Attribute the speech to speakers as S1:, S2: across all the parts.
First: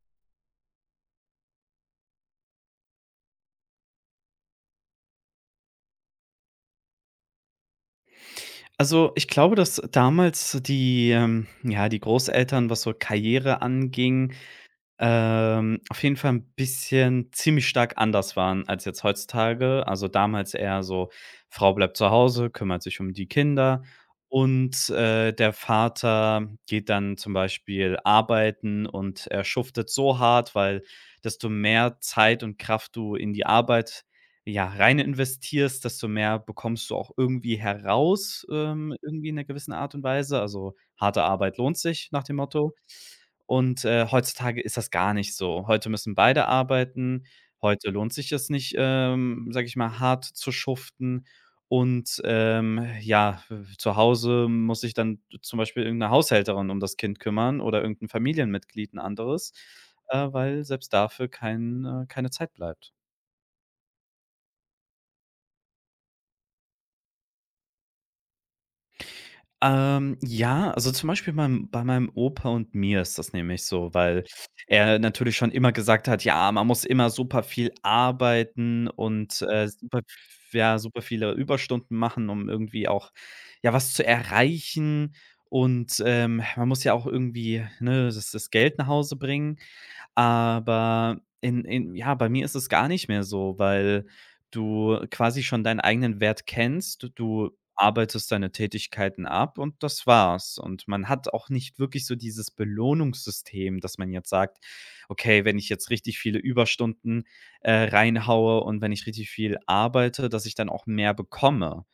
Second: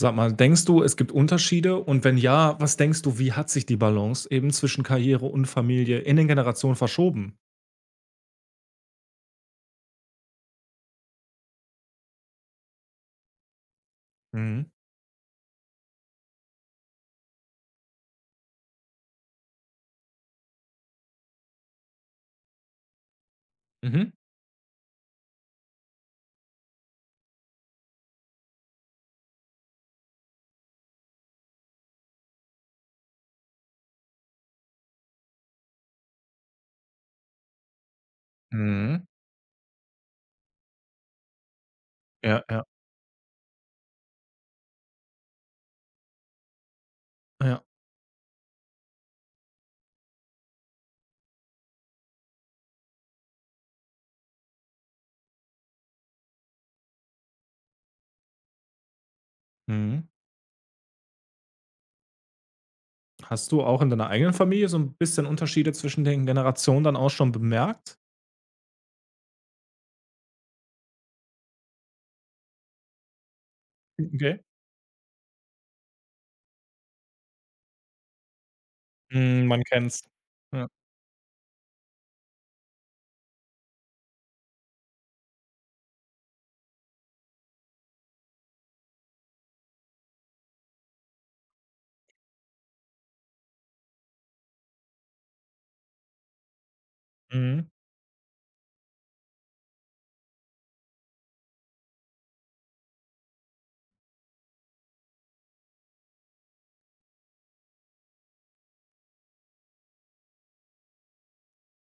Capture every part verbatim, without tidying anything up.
S1: Sag mal, denkst du, es gibt Unterschiede? Und wenn ja, was denkst du, wie hat sich die Balance eben zwischen Karriere und Familie in den Generationen verschoben?
S2: Also, ich glaube, dass damals so die, ähm ja, die Großeltern, was so Karriere anging,
S1: Mhm.
S2: ähm, auf jeden Fall ein bisschen ziemlich stark anders waren als jetzt heutzutage. Also, damals eher so: Frau bleibt zu Hause, kümmert sich um die Kinder
S1: Mhm.
S2: und, äh, der Vater geht dann zum Beispiel arbeiten und er schuftet so hart, weil desto mehr Zeit und Kraft du in die Arbeit, ja, rein investierst, desto mehr bekommst du auch irgendwie heraus, ähm,
S1: Mhm.
S2: irgendwie in einer gewissen Art und Weise. Also, harte Arbeit lohnt sich nach dem
S1: Ja, ja,
S2: Motto. Und, äh, heutzutage ist das gar nicht so. Heute müssen beide arbeiten.
S1: ja.
S2: Heute lohnt sich es nicht, ähm, sage ich mal, hart zu schuften. Und, ähm, ja, zu Hause muss sich dann zum Beispiel irgendeine Haushälterin um das Kind kümmern oder irgendein Familienmitglied, ein anderes,
S1: Mhm.
S2: äh, weil selbst dafür kein äh, keine Zeit bleibt.
S1: Hast du auch in deiner eigenen Familie so ein bisschen Unterschiede zwischen den Generationen dann auch schon bemerkt?
S2: Ähm, ja, also zum Beispiel meinem bei meinem Opa und mir ist das nämlich so, weil
S1: Okay.
S2: er natürlich schon immer gesagt hat: „Ja, man muss immer super viel arbeiten und,
S1: Mhm, man
S2: äh, super
S1: kennt's. Ja.
S2: ja, super viele Überstunden machen, um irgendwie auch, ja, was zu erreichen und, ähm, man muss ja auch irgendwie, ne, das das Geld nach Hause bringen." Aber in in ja, bei mir ist es gar nicht mehr so, weil du quasi schon deinen eigenen Wert kennst. Du
S1: Mhm.
S2: arbeitest deine Tätigkeiten ab und das war's. Und man hat auch nicht wirklich so dieses Belohnungssystem, dass man jetzt sagt: „Okay, wenn ich jetzt richtig viele Überstunden, äh, reinhaue und wenn ich richtig viel arbeite, dass ich dann auch mehr bekomme."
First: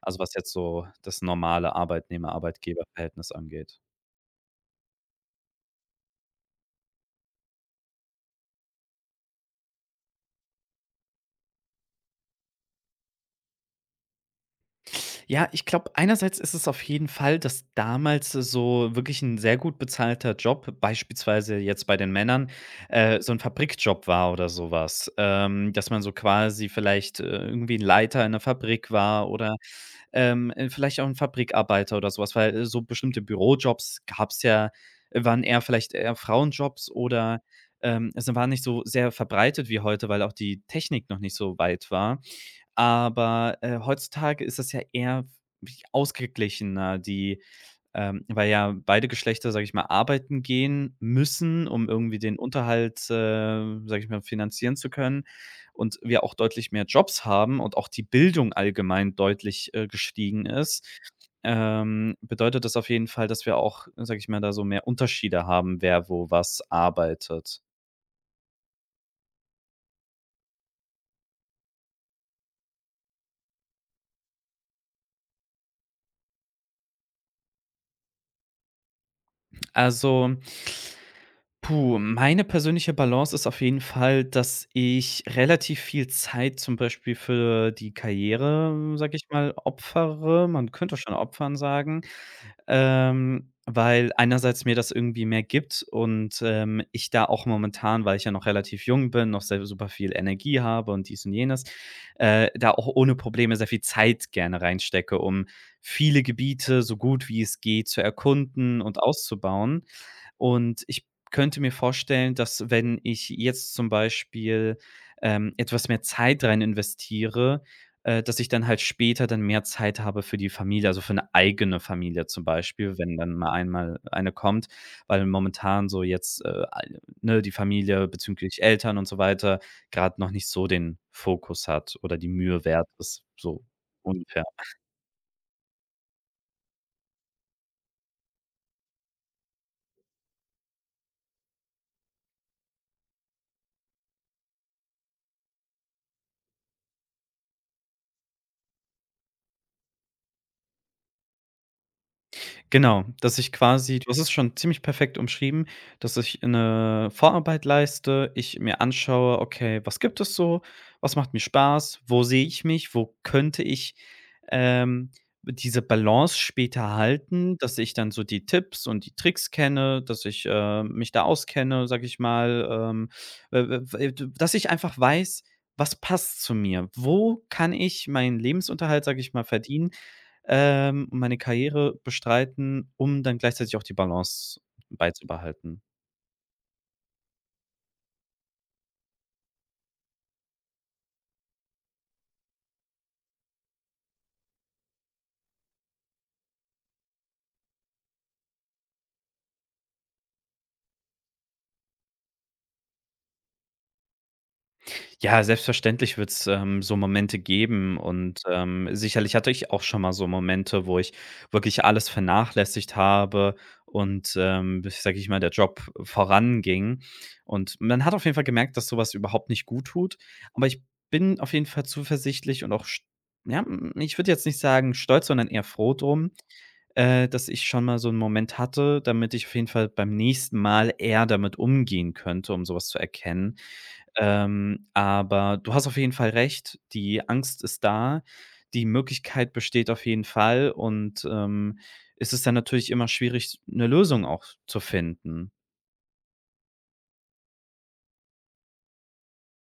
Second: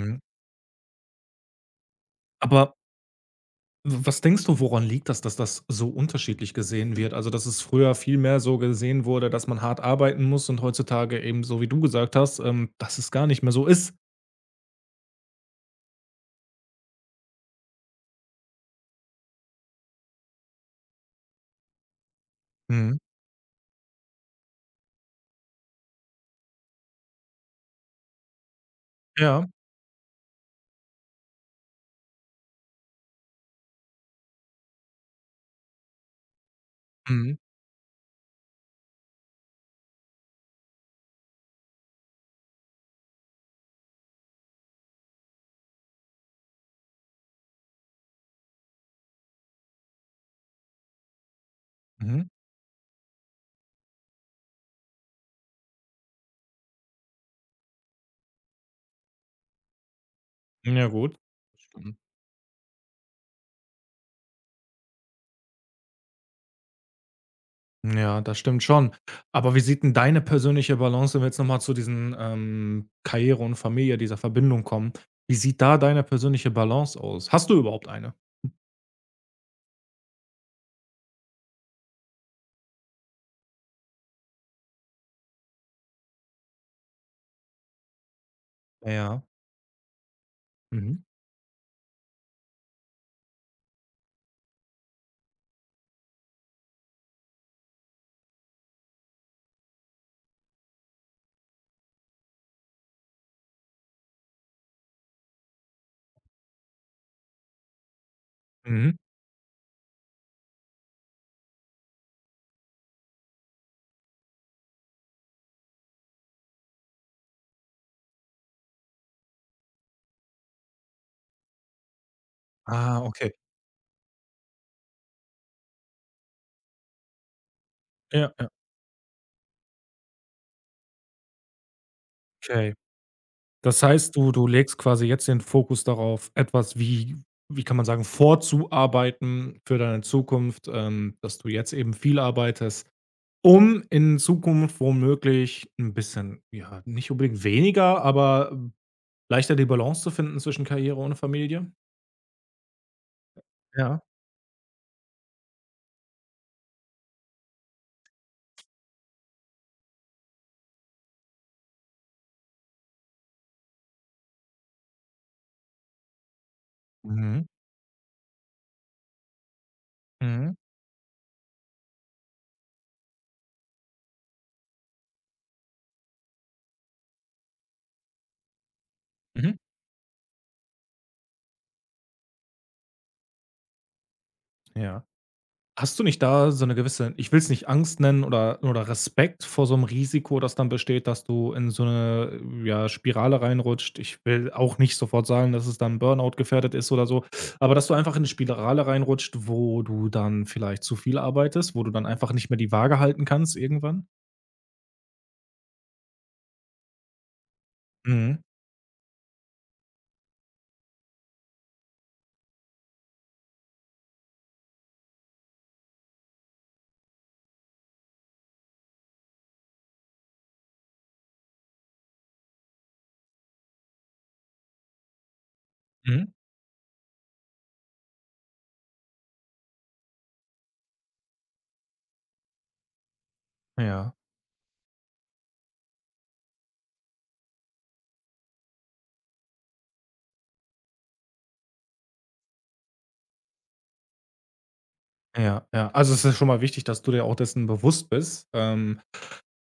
S2: Also, was jetzt so das normale
S1: Aber.
S2: Arbeitnehmer-Arbeitgeber-Verhältnis angeht.
S1: Was denkst du, woran liegt das, dass das so unterschiedlich gesehen wird? Also, dass es früher viel mehr so gesehen wurde, dass man hart arbeiten muss und heutzutage eben so wie du gesagt hast, ähm, dass es gar nicht mehr so ist.
S2: Ja, ich glaube, einerseits ist es auf jeden Fall, dass damals so wirklich ein sehr gut bezahlter Job, beispielsweise jetzt bei den Männern,
S1: Mhm.
S2: äh, so ein Fabrikjob war oder sowas, Ähm, dass man so quasi vielleicht, äh, irgendwie ein Leiter in 'ner Fabrik war
S1: Ja.
S2: oder, ähm, äh, vielleicht auch ein Fabrikarbeiter oder sowas, weil, äh, so bestimmte Bürojobs gab es ja äh, waren eher vielleicht eher Frauenjobs
S1: Mhm.
S2: oder, ähm, es war nicht so sehr verbreitet wie heute, weil auch die Technik noch nicht so weit war. Aber, äh, heutzutage ist das ja eher w ausgeglichener, die ähm, weil ja beide Geschlechter, sage ich mal, arbeiten gehen müssen, um irgendwie
S1: Mhm.
S2: den Unterhalt, äh, sage ich mal, finanzieren zu können und wir auch deutlich mehr Jobs haben und auch die Bildung allgemein deutlich, äh, gestiegen ist,
S1: Ja gut. Stimmt.
S2: ähm, bedeutet das auf jeden Fall, dass wir auch, sage ich mal, da so mehr Unterschiede haben, wer wo was arbeitet.
S1: Ja, das stimmt schon. Aber wie sieht denn deine persönliche Balance, wenn wir jetzt nochmal zu diesen, ähm, Karriere und Familie, dieser Verbindung kommen, wie sieht da deine persönliche Balance aus? Hast du überhaupt eine?
S2: Also, puh, meine persönliche Balance ist auf jeden Fall, dass ich relativ viel Zeit zum Beispiel für die Karriere, sage
S1: Ja.
S2: ich mal, opfere. Man könnte
S1: Mhm.
S2: schon opfern sagen, ähm, weil einerseits mir das irgendwie mehr gibt und, ähm, ich da auch momentan, weil ich ja noch relativ jung bin, noch sehr super viel Energie habe und dies und jenes, äh, da auch ohne Probleme sehr viel Zeit gerne reinstecke, um viele Gebiete so gut wie es geht zu erkunden
S1: Mhm.
S2: und auszubauen. Und ich könnte mir vorstellen, dass wenn ich jetzt zum Beispiel, ähm, etwas mehr Zeit rein investiere, äh, dass ich dann halt später dann mehr Zeit habe für die Familie, also für eine eigene Familie zum Beispiel,
S1: Ah,
S2: wenn
S1: okay.
S2: dann mal einmal eine kommt, weil momentan so jetzt, äh, al ne, die Familie
S1: Ja, ja,
S2: bezüglich Eltern und so weiter gerade noch nicht so den Fokus hat oder die Mühe
S1: okay.
S2: wert ist, so
S1: Das heißt, du
S2: ungefähr.
S1: du legst quasi jetzt den Fokus darauf, etwas wie wie kann man sagen, vorzuarbeiten für deine Zukunft, ähm, dass du jetzt eben viel arbeitest, um in Zukunft womöglich ein bisschen ja, nicht unbedingt weniger, aber, ähm, leichter die Balance zu finden zwischen Karriere und Familie?
S2: Genau, dass ich
S1: Ja.
S2: quasi du hast es schon ziemlich perfekt umschrieben, dass ich eine Vorarbeit leiste, ich mir anschaue: „Okay, was gibt es so? Was macht mir Spaß? Wo sehe ich mich? Wo könnte ich, ähm, diese Balance später
S1: Mhm.
S2: halten?" Dass ich dann so die Tipps und die Tricks kenne, dass ich,
S1: Mhm.
S2: äh, mich da auskenne, sage ich mal, ähm, äh, w dass ich einfach weiß, was passt zu mir? Wo kann ich meinen Lebensunterhalt, sage ich mal,
S1: Mhm.
S2: verdienen, ähm, und meine Karriere bestreiten, um dann gleichzeitig auch die Balance
S1: Ja.
S2: beizubehalten.
S1: Hast du nicht da so eine gewisse ich will es nicht Angst nennen oder oder Respekt vor so einem Risiko, das dann besteht, dass du in so eine ja, Spirale reinrutscht? Ich will auch nicht sofort sagen, dass es dann Burnout gefährdet ist oder so, aber dass du einfach in eine Spirale reinrutscht, wo du dann vielleicht zu viel arbeitest, wo du dann einfach nicht mehr die Waage halten kannst irgendwann?
S2: Ja, selbstverständlich wird's, ähm, so Momente geben
S1: Mhm,
S2: und, ähm, sicherlich hatte ich auch schon mal so Momente, wo ich wirklich alles vernachlässigt habe und, ähm, sage ich mal, der Job voranging. Und man hat auf jeden Fall gemerkt, dass sowas überhaupt nicht gut tut. Aber ich bin auf jeden Fall zuversichtlich und auch st ja, hm, ich würde jetzt nicht sagen stolz, sondern eher froh
S1: mhm.
S2: drum, äh, dass ich schon mal so einen Moment hatte, damit ich auf jeden Fall beim nächsten Mal eher damit umgehen könnte, um sowas zu erkennen.
S1: Ja,
S2: Ähm, aber du hast auf jeden Fall recht, die Angst ist da, die Möglichkeit besteht auf jeden Fall und, ähm, es ist dann natürlich immer schwierig, eine Lösung auch zu finden.
S1: ja, ja. Also, es ist schon mal wichtig, dass du dir auch dessen bewusst bist, ähm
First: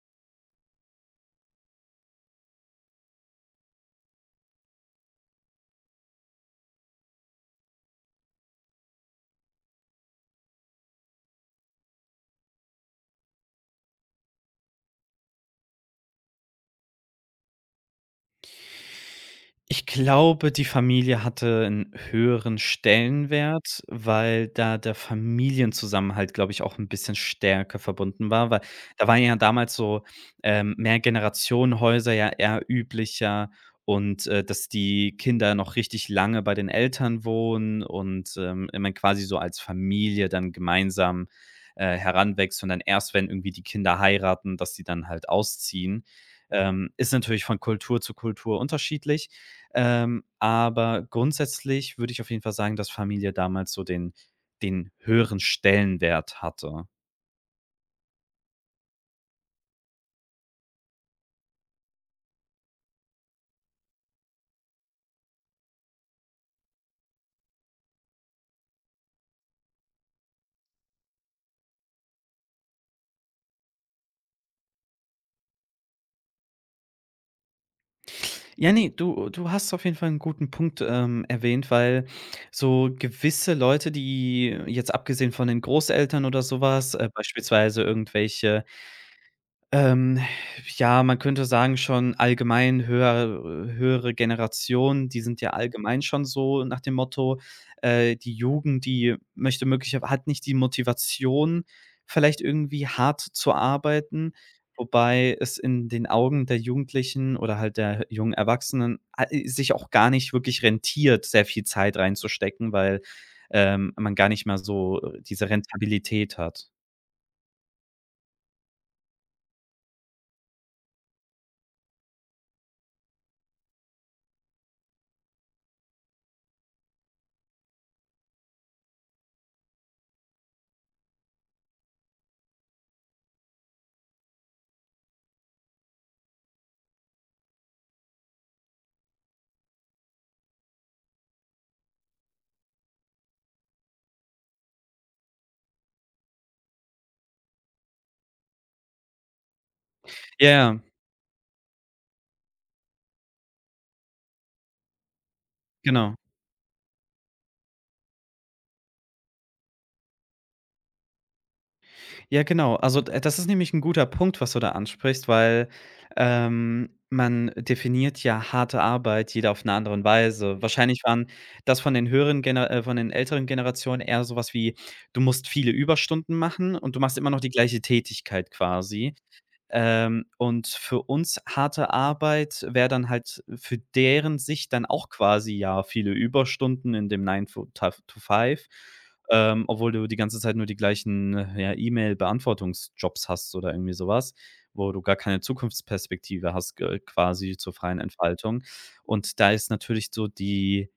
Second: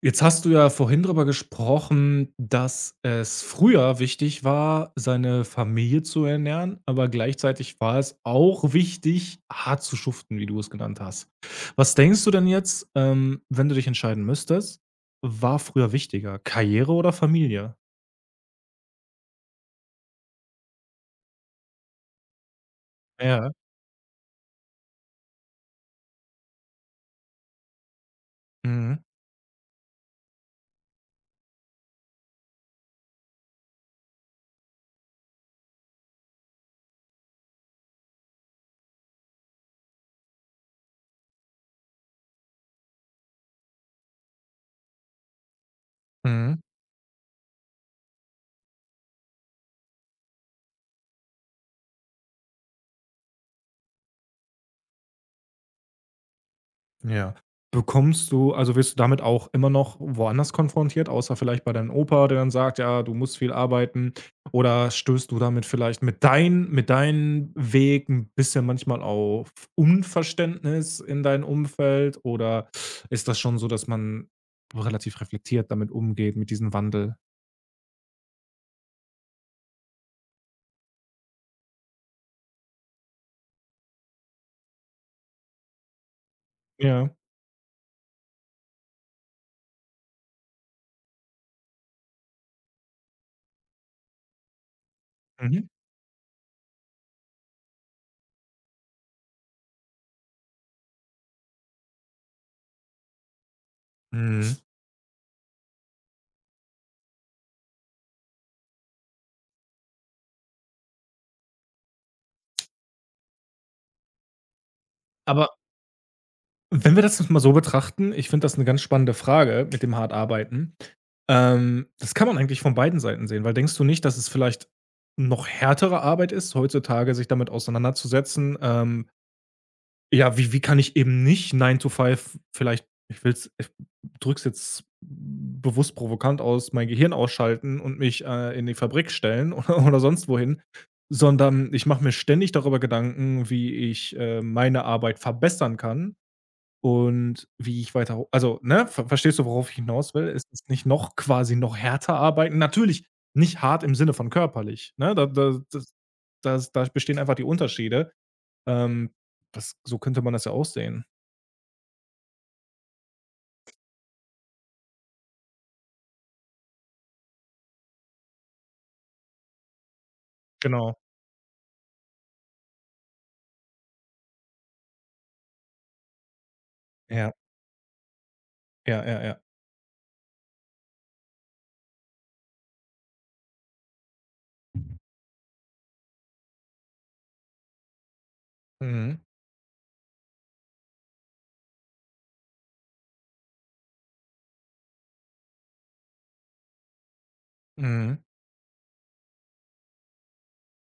S1: Jetzt hast du ja vorhin darüber gesprochen, dass es früher wichtig war, seine Familie zu ernähren, aber gleichzeitig war es auch wichtig, hart zu schuften, wie du es genannt hast. Was denkst du denn jetzt, ähm, wenn du dich entscheiden müsstest, war früher wichtiger, Karriere oder Familie?
S2: Ich glaube, die Familie hatte 'n höheren
S1: Ja.
S2: Stellenwert, weil da der Familienzusammenhalt, glaube ich, auch 'n bisschen stärker verbunden war, weil
S1: Mhm.
S2: da waren ja damals so, ähm, Mehrgenerationenhäuser ja eher üblicher und, äh, dass die Kinder noch richtig lange bei den Eltern wohnen und, ähm, man quasi so als Familie dann gemeinsam, äh, heranwächst und dann erst, wenn irgendwie die Kinder heiraten, dass sie dann halt ausziehen.
S1: Mhm.
S2: Ähm, ist natürlich von Kultur zu Kultur unterschiedlich, ähm, aber grundsätzlich würde ich auf jeden Fall sagen, dass Familie damals so den den höheren Stellenwert hatte.
S1: Ja. Bekommst du also wirst du damit auch immer noch woanders konfrontiert, außer vielleicht bei deinem Opa, der dann sagt: „Ja, du musst viel arbeiten.“ Oder stößt du damit vielleicht mit dein mit deinem Weg 'n bisschen manchmal auf Unverständnis in deinem Umfeld? Oder ist das schon so, dass man relativ reflektiert damit umgeht, mit diesem Wandel?
S2: Ja, ne, du du hast auf jeden Fall einen guten Punkt, ähm, erwähnt, weil so gewisse Leute, die jetzt abgesehen von den Großeltern oder sowas, äh,
S1: Ja.
S2: beispielsweise irgendwelche. Ähm, ja, man könnte sagen schon allgemein höher äh, höhere Generationen, die sind ja
S1: Mhm.
S2: allgemein schon so nach dem Motto, äh, die Jugend, die möchte möglicherweise hat nicht die Motivation, vielleicht irgendwie hart zu arbeiten,
S1: Mhm.
S2: wobei es in den Augen der Jugendlichen oder halt der jungen Erwachsenen a sich auch gar nicht wirklich rentiert, sehr viel Zeit reinzustecken, weil, ähm, man gar nicht mehr so äh,
S1: Aber.
S2: diese Rentabilität hat.
S1: Wenn wir das jetzt mal so betrachten, ich finde das eine ganz spannende Frage mit dem hart arbeiten. Ähm, das kann man eigentlich von beiden Seiten sehen, weil denkst du nicht, dass es vielleicht noch härtere Arbeit ist, heutzutage sich damit auseinanderzusetzen, ähm, ja, wie wie kann ich eben nicht nine to five vielleicht ich will's ich drücke es jetzt bewusst provokant aus, mein Gehirn ausschalten und mich, äh, in die Fabrik stellen oder oder sonst wohin, sondern ich mache mir ständig darüber Gedanken, wie ich, äh, meine Arbeit verbessern kann und wie ich weiter also, ne, ver verstehst du, worauf ich hinaus will? Es
S2: Ja,
S1: ist
S2: ja,
S1: nicht noch quasi noch härter arbeiten. Natürlich nicht hart im Sinne von körperlich, ne? Da da das
S2: genau.
S1: das da bestehen einfach die Unterschiede. Ähm, Das so könnte man das ja aussehen.
S2: Ja, genau. Also, d das ist nämlich ein guter Punkt, was du da ansprichst, weil, ähm, man definiert ja harte Arbeit jeder auf eine andere Weise.
S1: Genau.
S2: Wahrscheinlich waren das von den höheren Gener äh, von den älteren Generationen eher so was wie: „Du musst viele Überstunden machen und du machst immer
S1: Ja,
S2: noch die gleiche Tätigkeit
S1: ja,
S2: quasi."
S1: ja, ja.
S2: Ähm, und für uns harte Arbeit wäre dann halt für deren Sicht dann auch quasi, ja, viele Überstunden in dem Nine to Five,
S1: Mhm,
S2: ähm, obwohl du die ganze Zeit nur die gleichen, äh, ja, E-Mail-Beantwortungsjobs hast oder irgendwie sowas, wo du gar keine Zukunftsperspektive hast, g quasi zur freien
S1: mhm.
S2: Entfaltung. Und da ist natürlich so die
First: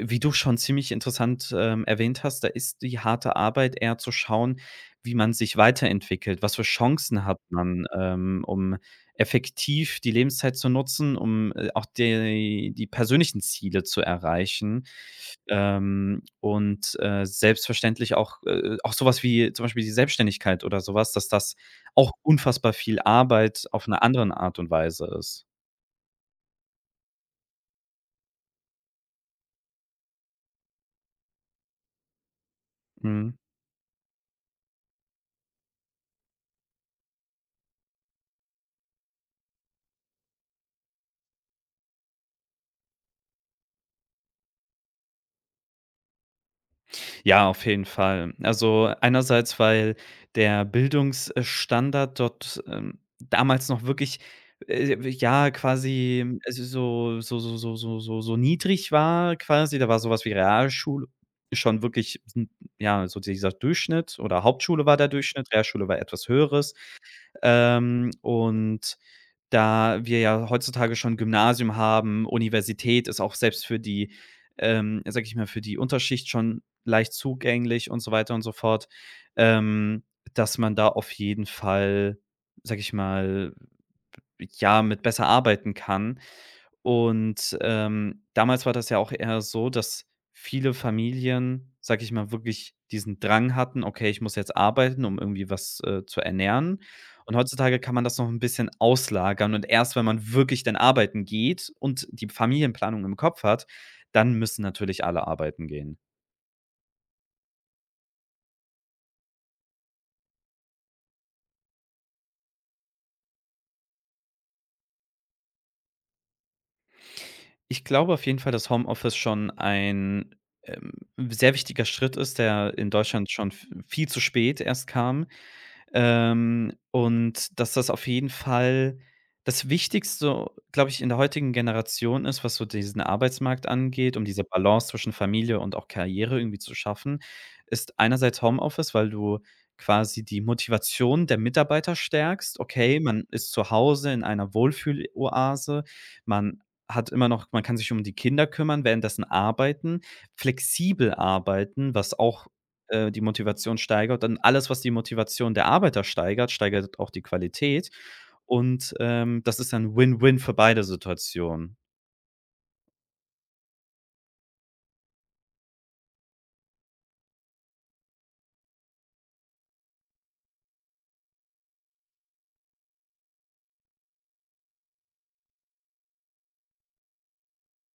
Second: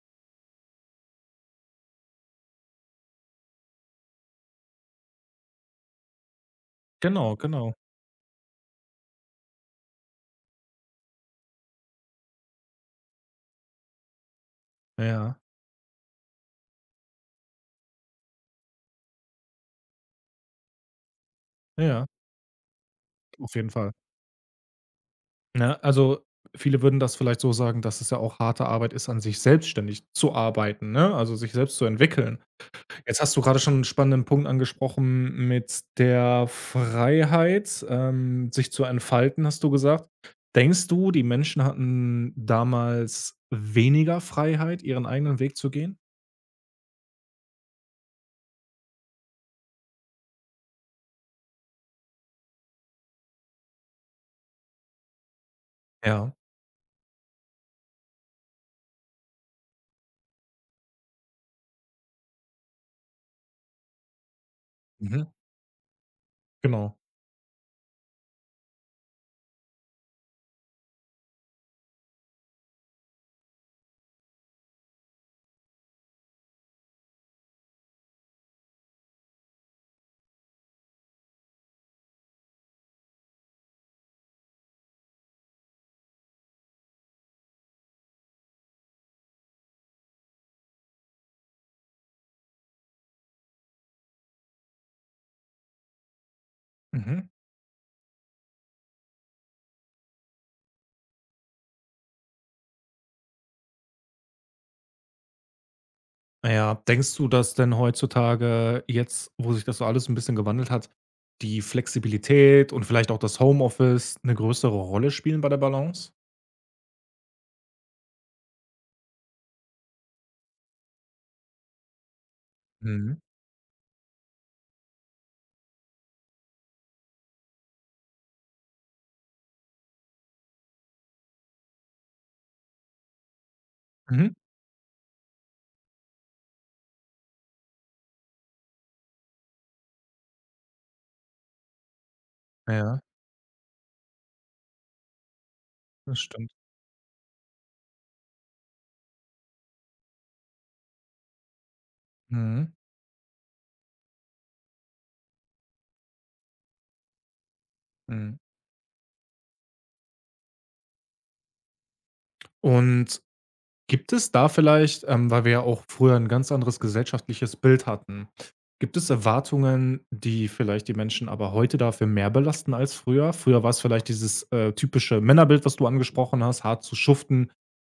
S2: wie du schon ziemlich interessant, ähm, erwähnt hast, da ist die harte Arbeit eher zu schauen, wie man sich weiterentwickelt. Was für Chancen
S1: Genau,
S2: hat
S1: genau.
S2: man, ähm, um effektiv die Lebenszeit zu nutzen, um, äh, auch die die persönlichen Ziele zu erreichen.
S1: Ja,
S2: Ähm, und, äh, selbstverständlich auch, äh auch sowas wie zum Beispiel die Selbstständigkeit oder sowas, dass das
S1: ja,
S2: auch unfassbar viel
S1: auf
S2: Arbeit
S1: jeden
S2: auf
S1: Fall.
S2: 'ner anderen Art und Weise ist.
S1: Ne, also, viele würden das vielleicht so sagen, dass es ja auch harte Arbeit ist, an sich selbstständig zu arbeiten, ne? Also, sich selbst zu entwickeln. Jetzt
S2: Mhm.
S1: hast du gerade schon einen spannenden Punkt angesprochen mit der Freiheit, ähm, sich zu entfalten, hast du gesagt. Denkst du, die Menschen hatten damals weniger Freiheit, ihren eigenen Weg zu gehen?
S2: Ja, auf jeden Fall. Also, einerseits, weil der Bildungsstandard dort, ähm, damals noch wirklich, äh, ja, quasi,
S1: Ja.
S2: ähm, also, so so so so so so so niedrig war quasi. Da war sowas wie Realschule schon wirklich, hm, ja, so dieser Durchschnitt oder Hauptschule war der
S1: Mhm.
S2: Durchschnitt, Realschule war etwas Höheres.
S1: Genau.
S2: Ähm, und da wir ja heutzutage schon Gymnasium haben, Universität ist auch selbst für die, ähm, sage ich mal, für die Unterschicht schon leicht zugänglich und so weiter und so fort, ähm, dass man da auf jeden Fall, sage ich mal, ja, mit besser arbeiten kann. Und, ähm, damals war das ja auch eher so, dass viele Familien, sage ich mal, wirklich diesen Drang hatten: „Okay, ich muss jetzt arbeiten, um irgendwie was, äh, zu ernähren."
S1: Mhm.
S2: Und heutzutage kann man das noch ein bisschen auslagern und erst wenn man wirklich dann arbeiten geht und die Familienplanung im Kopf hat, dann müssen natürlich alle arbeiten gehen.
S1: Ja. Denkst du, dass denn heutzutage jetzt, wo sich das so alles ein bisschen gewandelt hat, die Flexibilität und vielleicht auch das Homeoffice eine größere Rolle spielen bei der Balance?
S2: Ich glaube auf jeden Fall, dass Homeoffice schon ein, ähm, sehr wichtiger Schritt ist, der in
S1: Mhm.
S2: Deutschland schon v viel zu spät erst kam. Ähm, und dass das auf jeden Fall das Wichtigste, glaube ich, in der heutigen Generation ist, was so diesen Arbeitsmarkt angeht, um
S1: Mhm.
S2: diese Balance zwischen Familie und auch Karriere irgendwie zu schaffen, ist einerseits Homeoffice, weil du quasi die Motivation der Mitarbeiter stärkst.
S1: Ja,
S2: Okay, man ist zu Hause in einer Wohlfühloase,
S1: das stimmt.
S2: man hat immer noch man kann sich um die Kinder kümmern, währenddessen arbeiten, flexibel arbeiten, was auch
S1: Mhm.
S2: äh, die Motivation steigert. Und alles, was die Motivation der Arbeiter steigert, steigert auch die Qualität.
S1: Mhm.
S2: Und, ähm, das ist dann Win-Win für beide Situationen.
S1: Und. Gibt es da vielleicht, ähm, weil wir ja auch früher ein ganz anderes gesellschaftliches Bild hatten gibt es Erwartungen, die vielleicht die Menschen aber heute dafür mehr belasten als früher? Früher war es vielleicht dieses, äh, typische Männerbild, was du angesprochen hast, hart zu schuften.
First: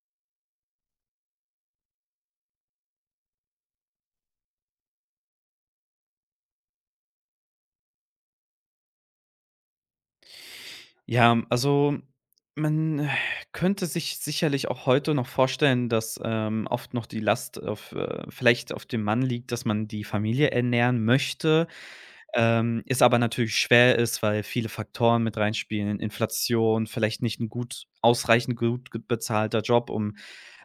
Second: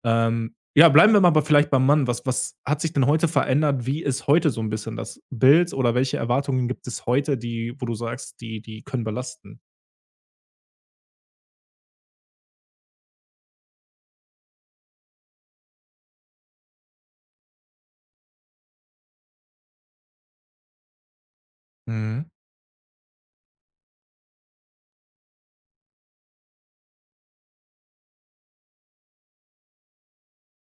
S1: Ähm, ja, bleiben wir mal aber vielleicht beim Mann. Was was hat sich denn heute verändert? Wie ist heute so ein bisschen das Bild oder welche Erwartungen gibt es heute, die wo du sagst, die die können belasten?
S2: Ja, also, man äh, könnte sich sicherlich auch heute noch vorstellen, dass, ähm, oft noch die Last auf äh, vielleicht auf dem Mann liegt, dass man die Familie ernähren möchte.
S1: Mhm.
S2: Ähm, es aber natürlich schwer ist, weil viele Faktoren mit reinspielen, Inflation, vielleicht nicht ein gut ausreichend gut ge bezahlter Job, um,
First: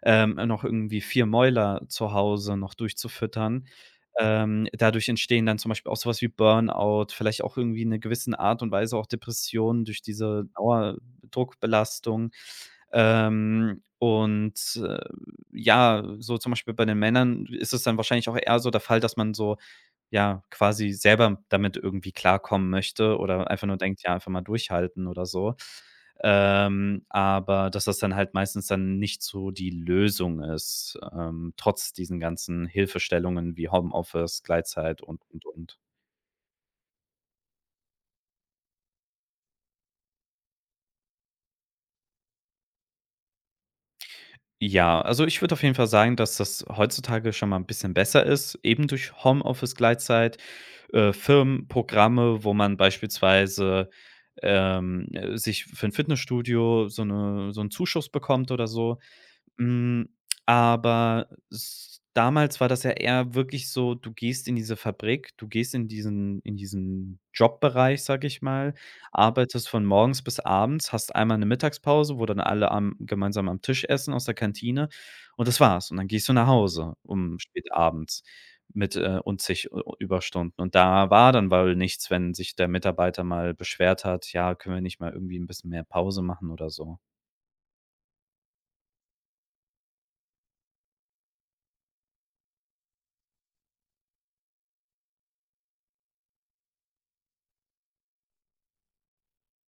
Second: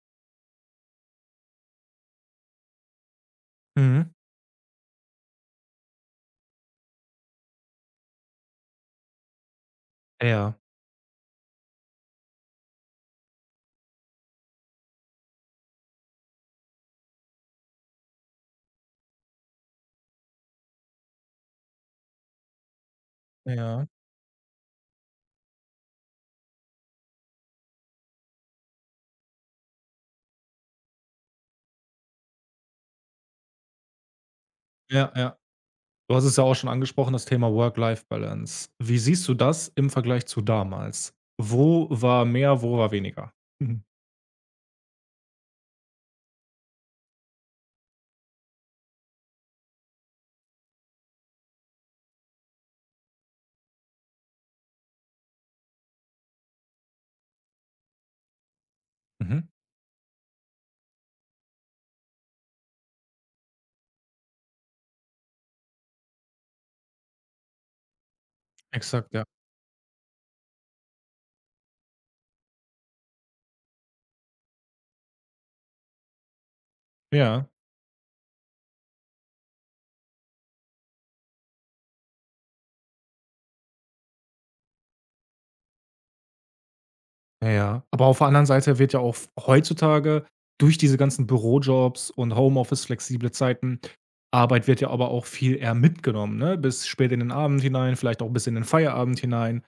S2: ähm, noch irgendwie vier Mäuler zu Hause noch durchzufüttern.
S1: Mhm.
S2: Ähm, dadurch entstehen dann zum Beispiel auch sowas wie Burnout, vielleicht auch irgendwie in 'ner gewissen Art und Weise auch Depressionen durch diese
S1: Ja.
S2: Dauerdruckbelastung. Ähm, und, äh, ja, so zum Beispiel bei den Männern ist es dann wahrscheinlich auch eher so der Fall, dass man so ja, quasi selber damit irgendwie klarkommen möchte oder einfach nur
S1: Ja.
S2: denkt: „Ja, einfach mal durchhalten" oder so. Ähm, aber dass das dann halt meistens dann nicht so die Lösung ist, ähm, trotz diesen ganzen Hilfestellungen wie Homeoffice, Gleitzeit
S1: Ja,
S2: und,
S1: ja.
S2: und, und.
S1: Du hast es ja auch schon angesprochen, das Thema Work-Life-Balance. Wie siehst du das im Vergleich zu damals? Wo war mehr, wo war weniger? Mhm.
S2: Ja, also ich würde auf jeden Fall sagen, dass das heutzutage schon mal ein bisschen besser ist, eben durch Homeoffice gleichzeitig, äh, Firmenprogramme, wo man beispielsweise, ähm, äh, sich für ein Fitnessstudio so 'ne so 'n Zuschuss bekommt oder so.
S1: Mhm.
S2: Hm, aber s damals war das ja eher wirklich so, du gehst in diese Fabrik, du gehst in diesen in diesen Jobbereich, sage ich mal,
S1: Exakt, ja.
S2: arbeitest von morgens bis abends, hast einmal 'ne Mittagspause, wo dann alle am gemeinsam am Tisch essen aus der Kantine und das war's. Und dann gehst du nach Hause um
S1: Ja,
S2: spät abends mit, äh, unzig U U Überstunden. Und da war dann wohl nichts, wenn sich der Mitarbeiter mal beschwert hat: „Ja, können wir nicht mal irgendwie 'n bisschen mehr Pause machen oder so?"
S1: ja, ja. Aber auf der anderen Seite wird ja auch heutzutage durch diese ganzen Bürojobs und Homeoffice, flexible Zeiten, Arbeit wird ja aber auch viel eher mitgenommen, ne? Bis spät in den Abend hinein, vielleicht auch bis in den Feierabend hinein.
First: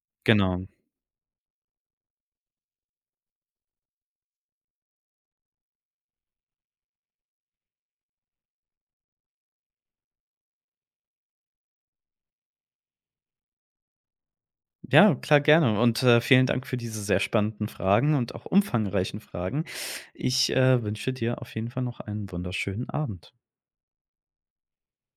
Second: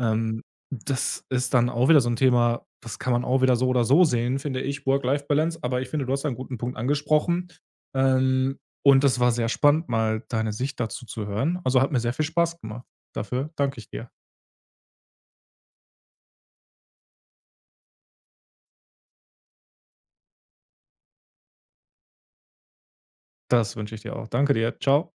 S1: Ähm,
S2: Genau.
S1: Das ist dann auch wieder so 'n Thema, das kann man auch wieder so oder so sehen, finde ich, Work-Life-Balance, aber ich finde, du hast da 'n guten Punkt angesprochen. Ähm, und das war sehr spannend, mal deine Sicht dazu zu hören. Also, hat mir sehr viel Spaß gemacht. Dafür danke ich dir.
S2: Ja, klar, gerne. Und äh, vielen Dank für diese sehr spannenden Fragen und auch umfangreichen Fragen. Ich äh, wünsche dir auf jeden Fall noch einen wunderschönen Abend.
S1: Das wünsche ich dir auch. Danke dir. Tschau.